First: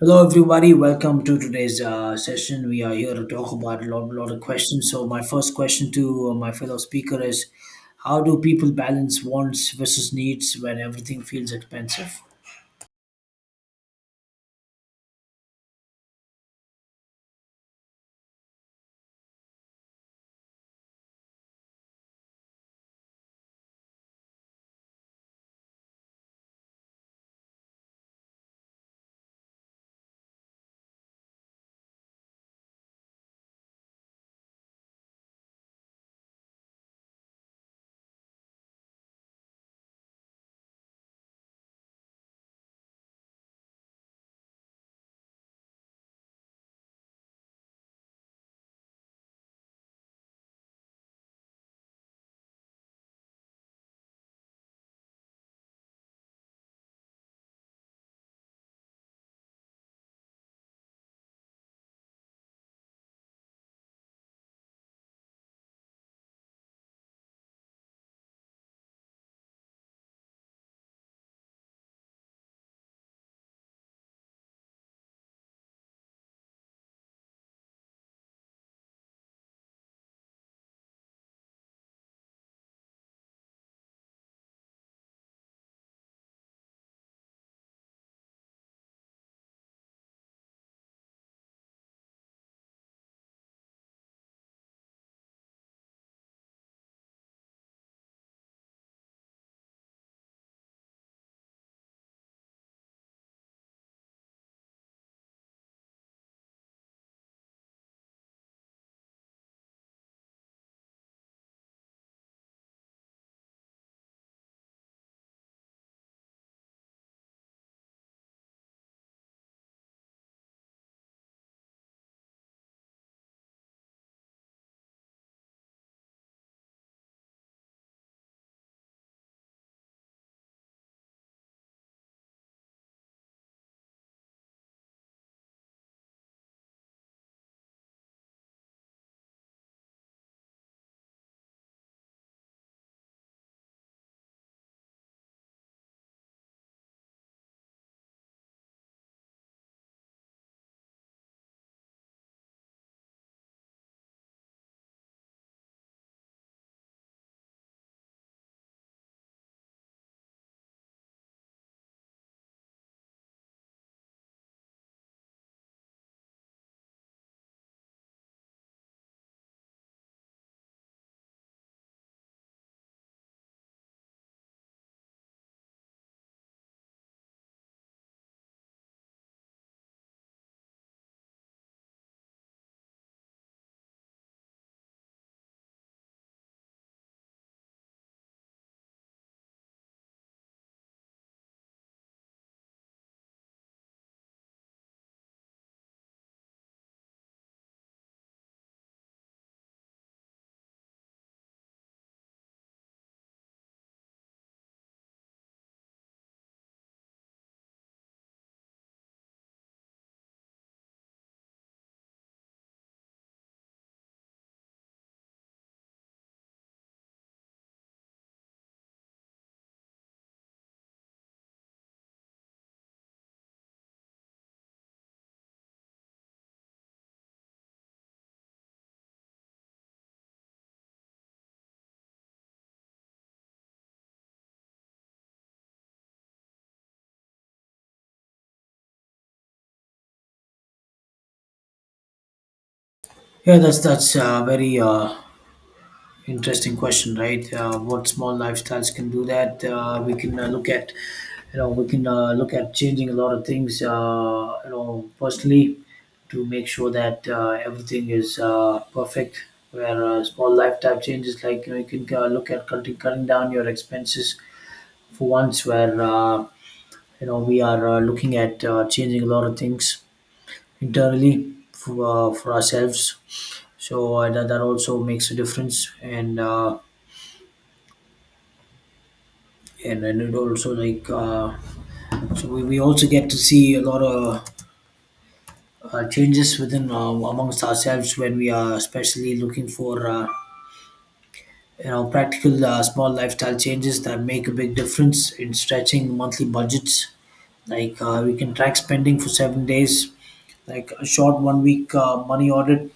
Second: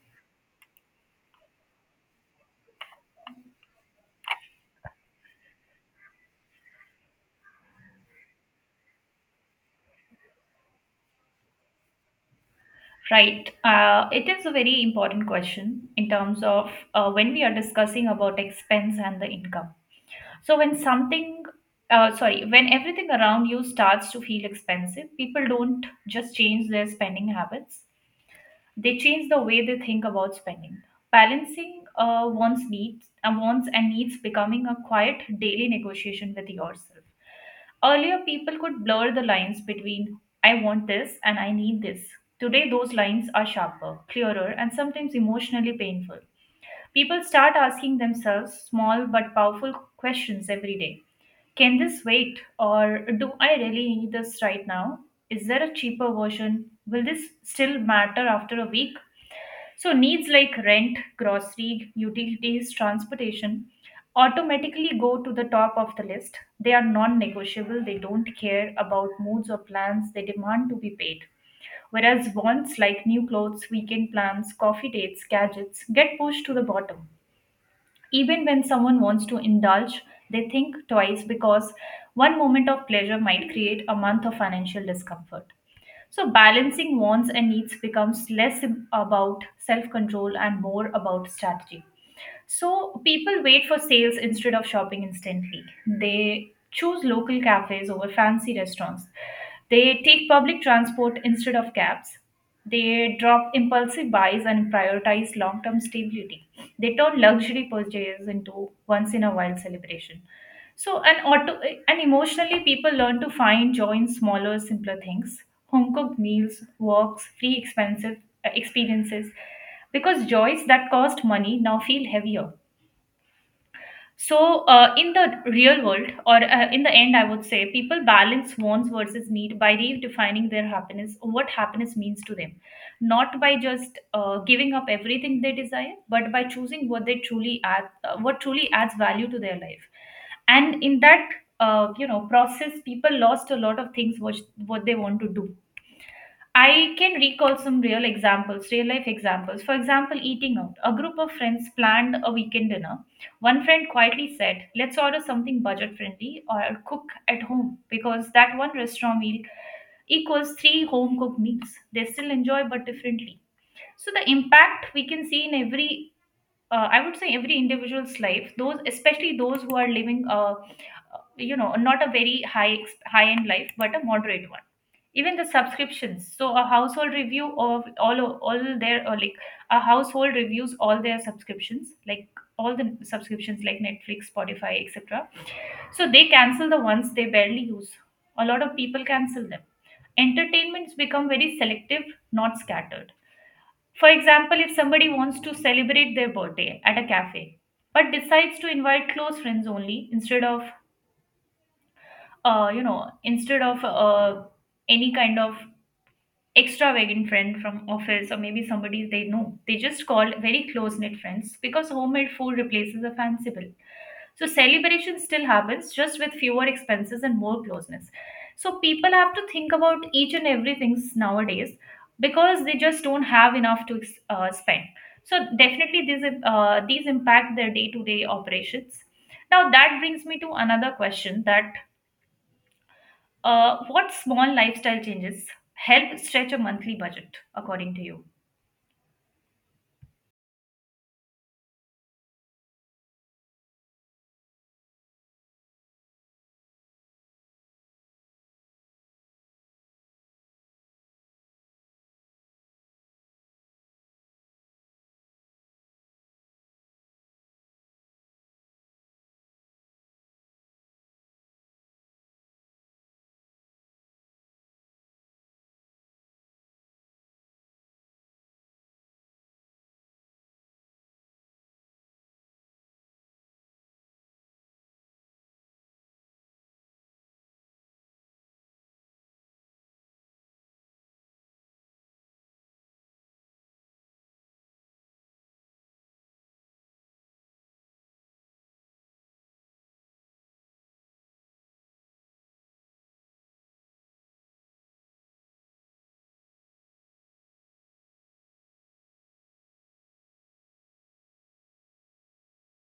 Hello, everybody. Welcome to today's session. We are here to talk about a lot of questions. So, my first question to my fellow speaker is, how do people balance wants versus needs when everything feels expensive? Right. It is a very important question in terms of when we are discussing about expense and the income. So when something, when everything around you starts to feel expensive, people don't just change their spending habits, they change the way they think about spending. Balancing wants and needs becoming a quiet daily negotiation with yourself. Earlier, people could blur the lines between I want this and I need this. Today, those lines are sharper, clearer, and sometimes emotionally painful. People start asking themselves small but powerful questions every day. Can this wait? Or do I really need this right now? Is there a cheaper version? Will this still matter after a week? So needs like rent, grocery, utilities, transportation automatically go to the top of the list. They are non-negotiable. They don't care about moods or plans. They demand to be paid. Whereas wants like new clothes, weekend plans, coffee dates, gadgets get pushed to the bottom. Even when someone wants to indulge, they think twice because one moment of pleasure might create a month of financial discomfort. So, balancing wants and needs becomes less about self control and more about strategy. So, people wait for sales instead of shopping instantly. They choose local cafes over fancy restaurants. They take public transport instead of cabs. They drop impulsive buys and prioritize long term stability. They turn luxury purchases into once in a while celebration. So, and auto and emotionally, people learn to find joy in smaller, simpler things: home-cooked meals, walks, free expensive experiences, because joys that cost money now feel heavier. So, in the real world, or in the end, I would say people balance wants versus need by redefining their happiness, what happiness means to them, not by just giving up everything they desire, but by choosing what truly adds value to their life. And in that, process, people lost a lot of things which what they want to do. I can recall some real examples, real life examples. For example, eating out. A group of friends planned a weekend dinner. One friend quietly said, "Let's order something budget friendly or cook at home," because that one restaurant meal equals three home cooked meals. They still enjoy but differently. So, the impact we can see in every, I would say, every individual's life, those, especially those who are living, a, not a very high, high end life, but a moderate one. Even the subscriptions, so a household review of all their or like a household reviews all their subscriptions like all the subscriptions like Netflix, Spotify, etc. So they cancel the ones they barely use. A lot of people cancel them. Entertainments become very selective, not scattered. For example, if somebody wants to celebrate their birthday at a cafe but decides to invite close friends only, instead of uh, you know instead of uh, any kind of extravagant friend from office or maybe somebody they know. They just call very close knit friends because homemade food replaces the fancy bill. So celebration still happens, just with fewer expenses and more closeness. So people have to think about each and everything nowadays because they just don't have enough to spend. So definitely these impact their day to day operations. Now that brings me to another question, that what small lifestyle changes help stretch a monthly budget, according to you? Yeah, that's Very interesting question, right? What small lifestyles can do that? We can look at, you know, we can look at changing a lot of things, you know, personally, to make sure that everything is perfect. Where small lifestyle changes, like you know, you can look at cutting down your expenses for once. Where You know, we are looking at changing a lot of things internally for ourselves. That also makes a difference. And it also, like we also get to see a lot of changes within amongst ourselves when we are especially looking for you know, practical small lifestyle changes that make a big difference in stretching monthly budgets. Like we can track spending for 7 days, like a short 1 week money audit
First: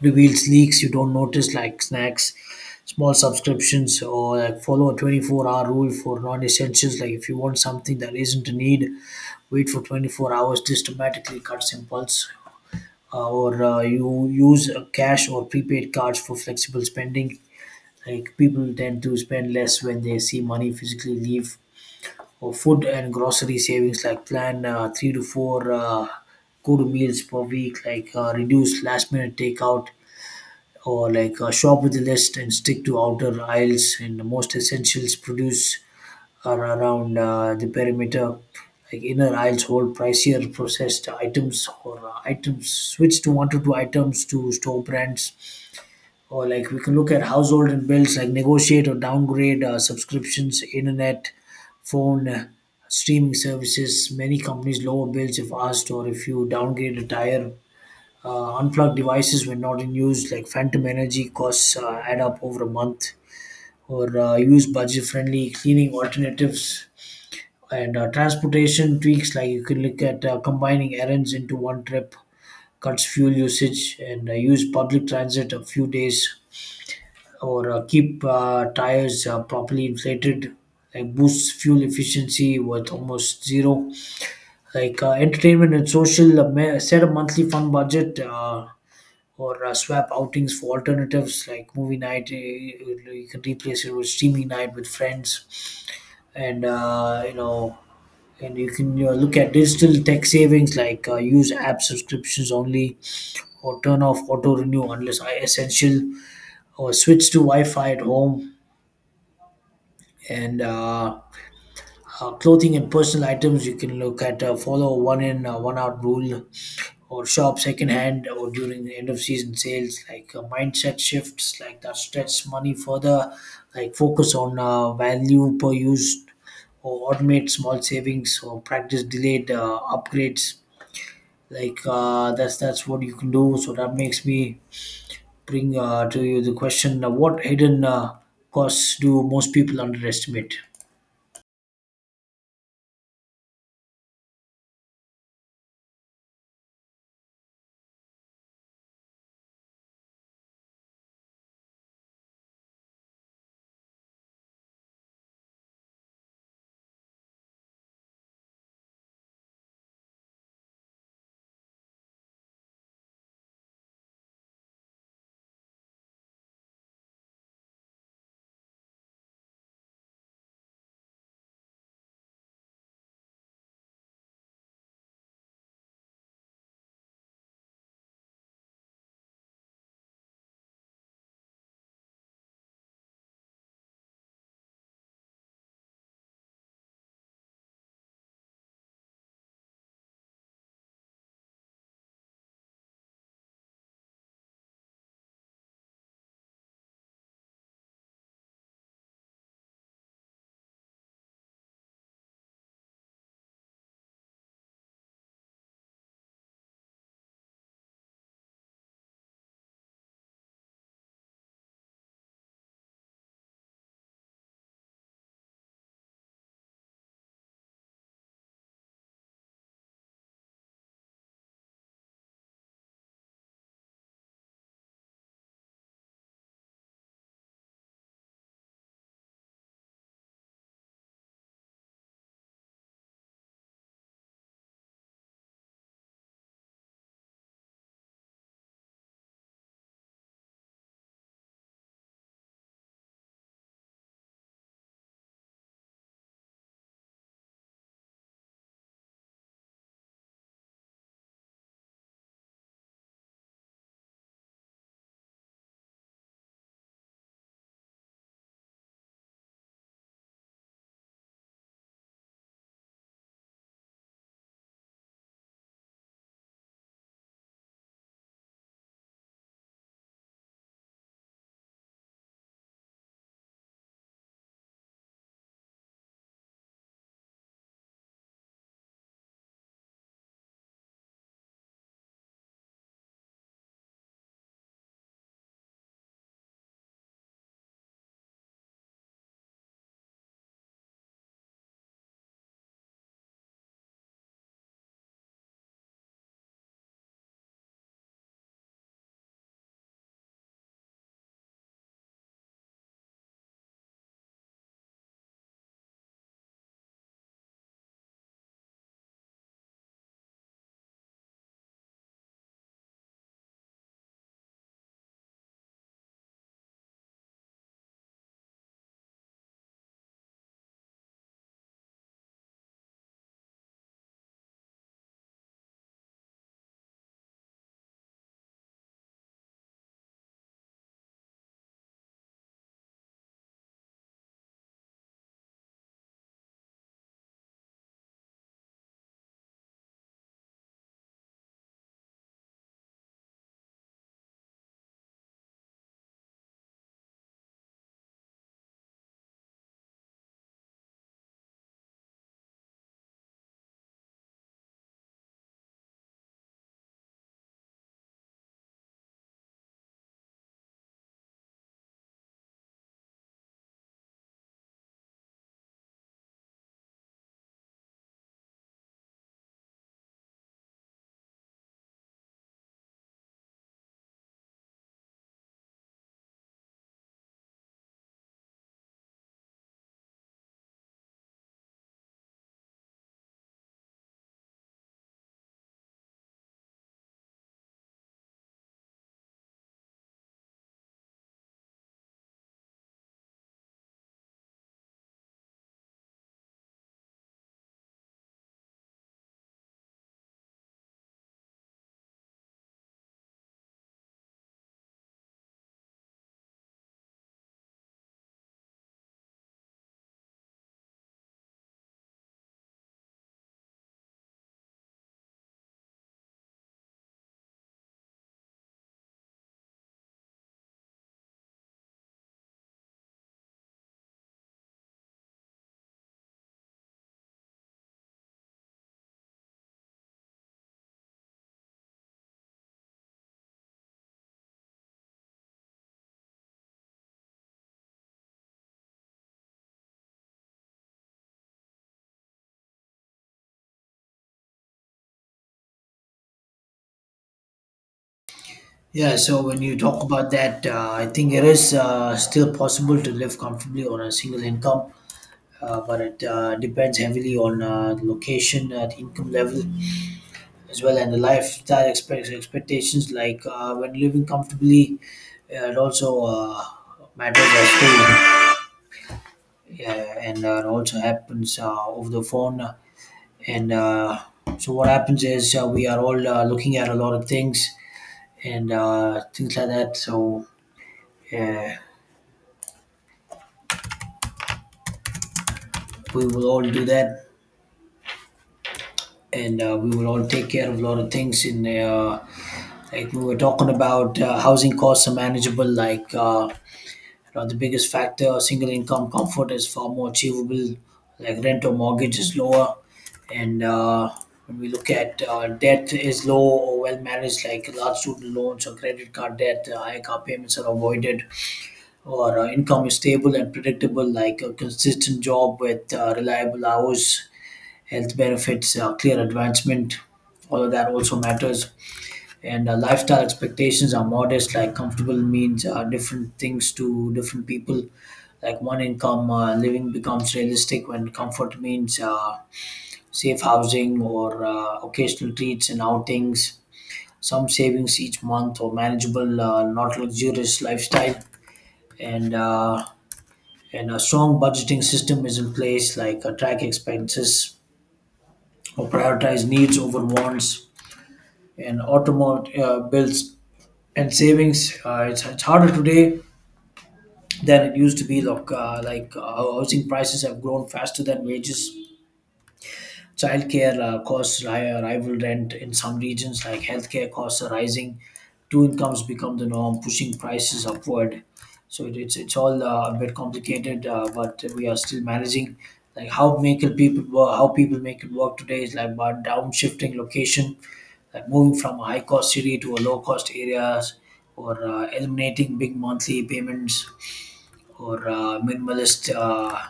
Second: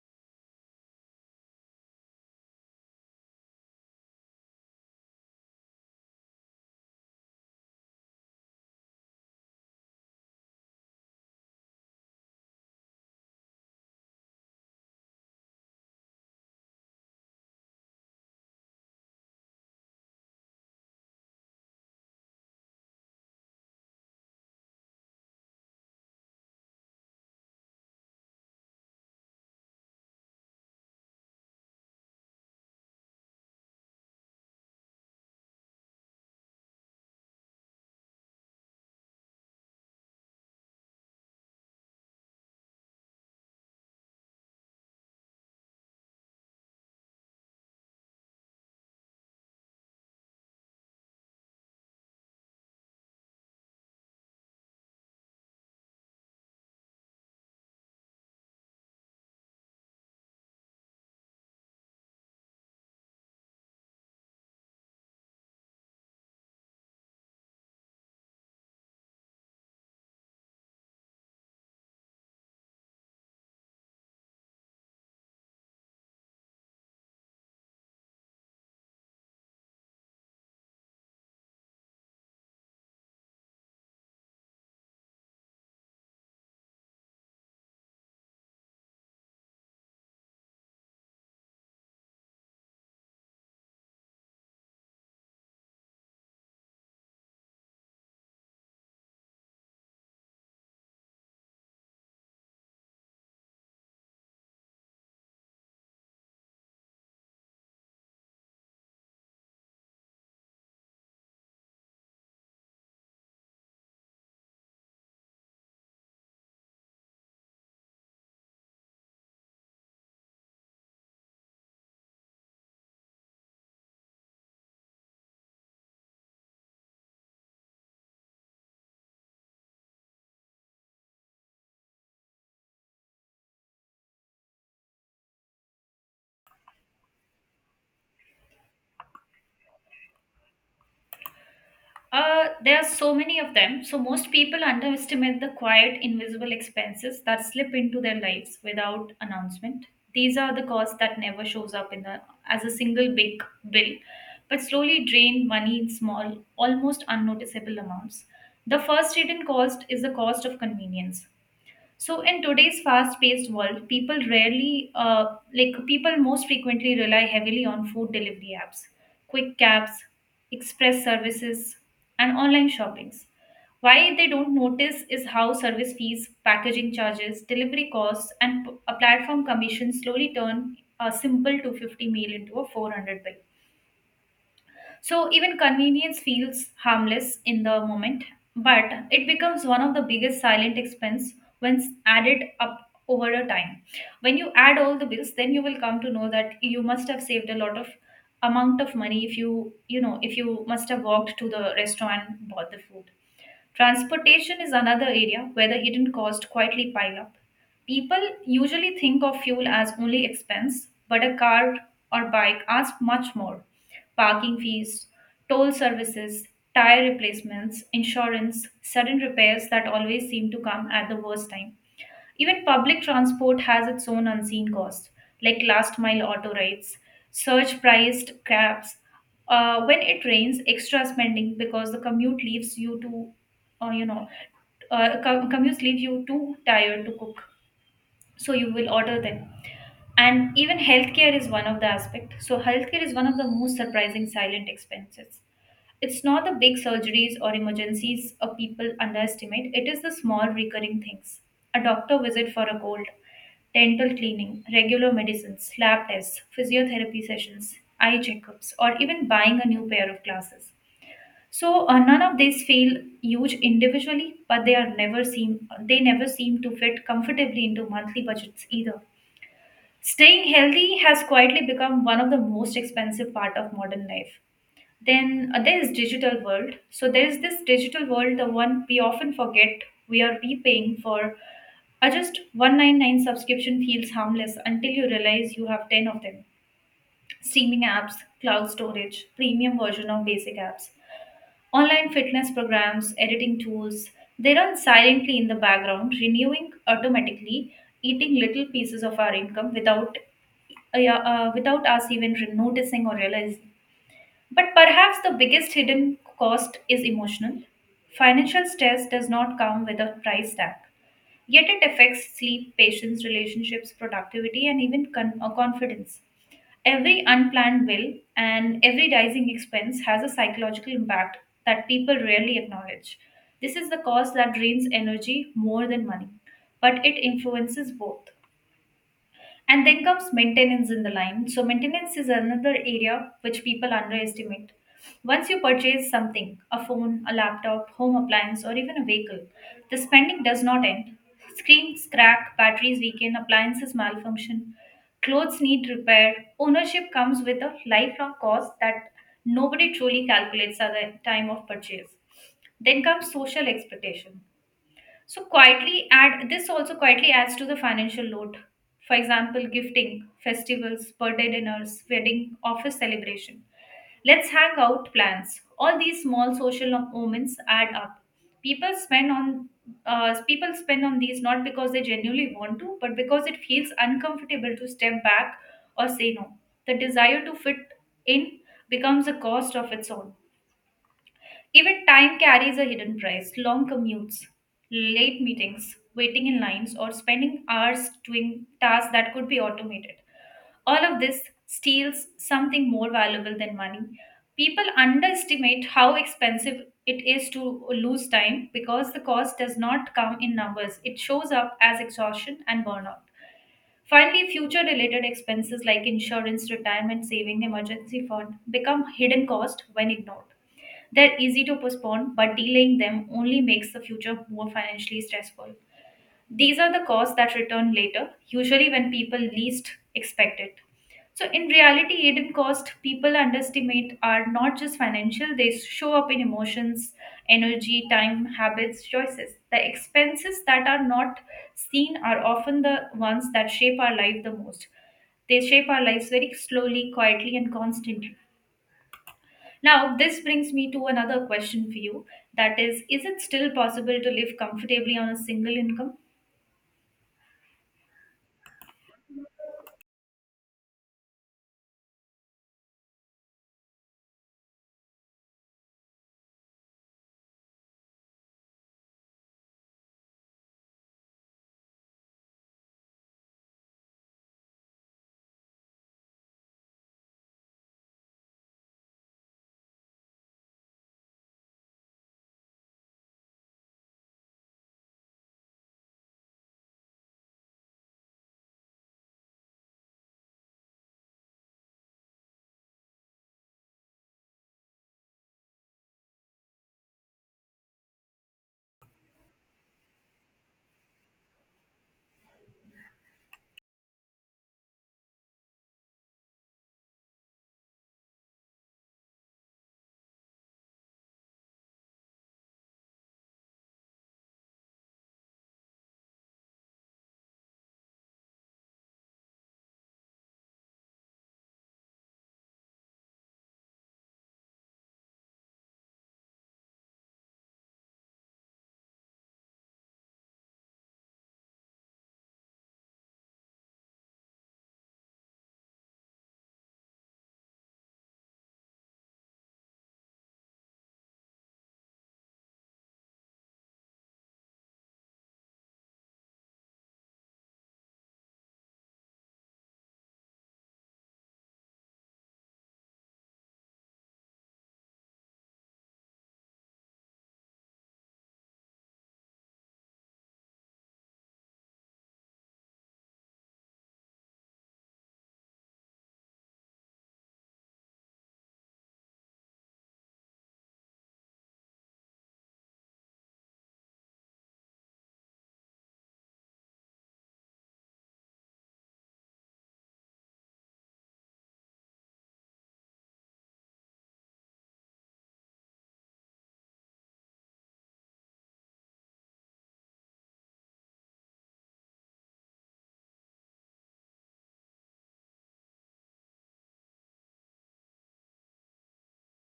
reveals leaks you don't notice, like snacks, small subscriptions, or like follow a 24-hour rule for non-essentials. Like if you want something that isn't a need, wait for 24 hours. This dramatically cuts impulse. Or You use cash or prepaid cards for flexible spending. Like people tend to spend less when they see money physically leave. Or food and grocery savings, like plan three to four good meals per week, like reduce last minute takeout, or like shop with a list and stick to outer aisles, and the most essentials produce are around the perimeter. Like inner aisles hold pricier processed items, or items, switch to one to two items to store brands. Or like we can look at household and bills, like negotiate or downgrade subscriptions, internet, phone, streaming services. Many companies lower bills if asked or if you downgrade a tire. Unplugged devices when not in use, like phantom energy costs add up over a month. Or use budget friendly cleaning alternatives, and transportation tweaks, like you could look at combining errands into one trip, cuts fuel usage, and use public transit a few days, or keep tires properly inflated, like boosts fuel efficiency with almost zero. Like entertainment and social set a monthly fun budget, or swap outings for alternatives, like movie night. You can replace it with streaming night with friends. And uh, you know and you can, you know, look at digital tech savings, like use app subscriptions only, or turn off auto renew unless essential, or switch to wi-fi at home. And Clothing and personal items, you can look at follow one in one out rule, or shop secondhand or during the end of season sales. Like mindset shifts like that stretch money further, like focus on value per use, or automate small savings, or practice delayed upgrades. That's what you can do. So that makes me bring to you the question, what hidden costs do most people underestimate? There are so many of them. So, most people underestimate the quiet, invisible expenses that slip into their lives without announcement. These are the costs that never shows up in the as a single big bill, but slowly drain money in small, almost unnoticeable amounts. The first hidden cost is the cost of convenience. So in today's fast-paced world, people rarely, like people most frequently rely heavily on food delivery apps, quick cabs, express services, and online shoppings. Why they don't notice is how service fees, packaging charges, delivery costs, and a platform commission slowly turn a simple 250 meal into a 400 bill. So even convenience feels harmless in the moment, but it becomes one of the biggest silent expense when added up over a time. When you add all the bills, then you will come to know that you must have saved a lot of amount of money if you must have walked to the restaurant and bought the food. Transportation is another area where the hidden costs quietly pile up. People usually think of fuel as only expense, but a car or bike asks much more. Parking fees, toll services, tire replacements, insurance, sudden repairs that always seem to come at the worst time. Even public transport has its own unseen cost, like last mile auto rides, surge priced cabs. When it rains, extra spending because the commute leaves you to, you know, com- commutes leave you too tired to cook, so you will order them. And even healthcare is one of the aspect. So healthcare is one of the most surprising silent expenses. It's not the big surgeries or emergencies a people underestimate, it is the small recurring things. A doctor visit for a cold, dental cleaning, regular medicines, lab tests, physiotherapy sessions, eye checkups, or even buying a new pair of glasses. So none of these feel huge individually, but they never seem to fit comfortably into monthly budgets either. Staying healthy has quietly become one of the most expensive part of modern life. Then there is digital world. So There is this digital world, the one we often forget we are repaying for. A just 199 subscription feels harmless until you realize you have 10 of them. Streaming apps, cloud storage, premium version of basic apps, online fitness programs, editing tools. They run silently in the background, renewing automatically, eating little pieces of our income without yeah, without us even noticing or realize, but perhaps the biggest hidden cost is emotional. Financial stress does not come with a price tag, yet it affects sleep, patience, relationships, productivity, and even confidence. Every unplanned bill and every rising expense has a psychological impact that people rarely acknowledge. This is the cost that drains energy more than money, but it influences both. And then comes maintenance in the line. So, maintenance is another area which people underestimate. Once you purchase something, a phone, a laptop, home appliance, or even a vehicle, the spending does not end. Screens crack, batteries weaken, appliances malfunction, clothes need repair. Ownership comes with a lifelong cost that nobody truly calculates at the time of purchase. Then comes social expectation. So quietly add this also quietly adds to the financial load. For example, gifting, festivals, birthday dinners, wedding, office celebration. Let's hang out plans. All these small social moments add up. People spend on People spend on these not because they genuinely want to, but because it feels uncomfortable to step back or say no. The desire to fit in becomes a cost of its own. Even time carries a hidden price: long commutes, late meetings, waiting in lines, or spending hours doing tasks that could be automated. All of this steals something more valuable than money. People underestimate how expensive it is to lose time because the cost does not come in numbers, it shows up as exhaustion and burnout. Finally, future related expenses like insurance, retirement saving, emergency fund become hidden cost when ignored. They're easy to postpone, but delaying them only makes the future more financially stressful. These are the costs that return later, usually when people least expect it. So, in reality, hidden costs people underestimate are not just financial, they show up in emotions, energy, time, habits, choices. The expenses that are not seen are often the ones that shape our life the most. They shape our lives very slowly, quietly, and constantly. Now, this brings me to another question for you, that is it still possible to live comfortably on a single income? Yeah so when you talk about that, I think it is still possible to live comfortably on a single income, but it depends heavily on the location, the income level as well, and the lifestyle expectations. Like when living comfortably, it also matters as well. Yeah, and it also happens over the phone. And so what happens is we are all looking at a lot of things and things like that. So yeah, we will all do that, and we will all take care of a lot of things. In Like we were talking about, housing costs are manageable. Now, the biggest factor, single income comfort is far more achievable, like rent or mortgage is lower. And When we look at debt is low or well managed, like large student loans or credit card debt, high car payments are avoided, or income is stable and predictable, like a consistent job with reliable hours, health benefits, clear advancement. All of that also matters, and lifestyle expectations are modest. Like comfortable means different things to different people. Like one income living becomes realistic when comfort means safe housing or occasional treats and outings, some savings each month, or manageable not luxurious lifestyle, and uh, and a strong budgeting system is in place, like track expenses or prioritize needs over wants, and automate bills and savings. It's harder today than it used to be. Look, housing prices have grown faster than wages, childcare costs rival rent in some regions, like healthcare costs are rising. Two incomes become the norm, pushing prices upward. So it's all a bit complicated, but we are still managing. Like how people make it work today is like by downshifting location, like moving from a high cost city to a low cost areas, or eliminating big monthly payments, or minimalist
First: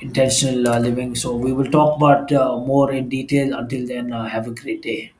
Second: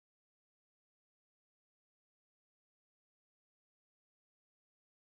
intentional living. So we will talk about more in detail. Until then, have a great day.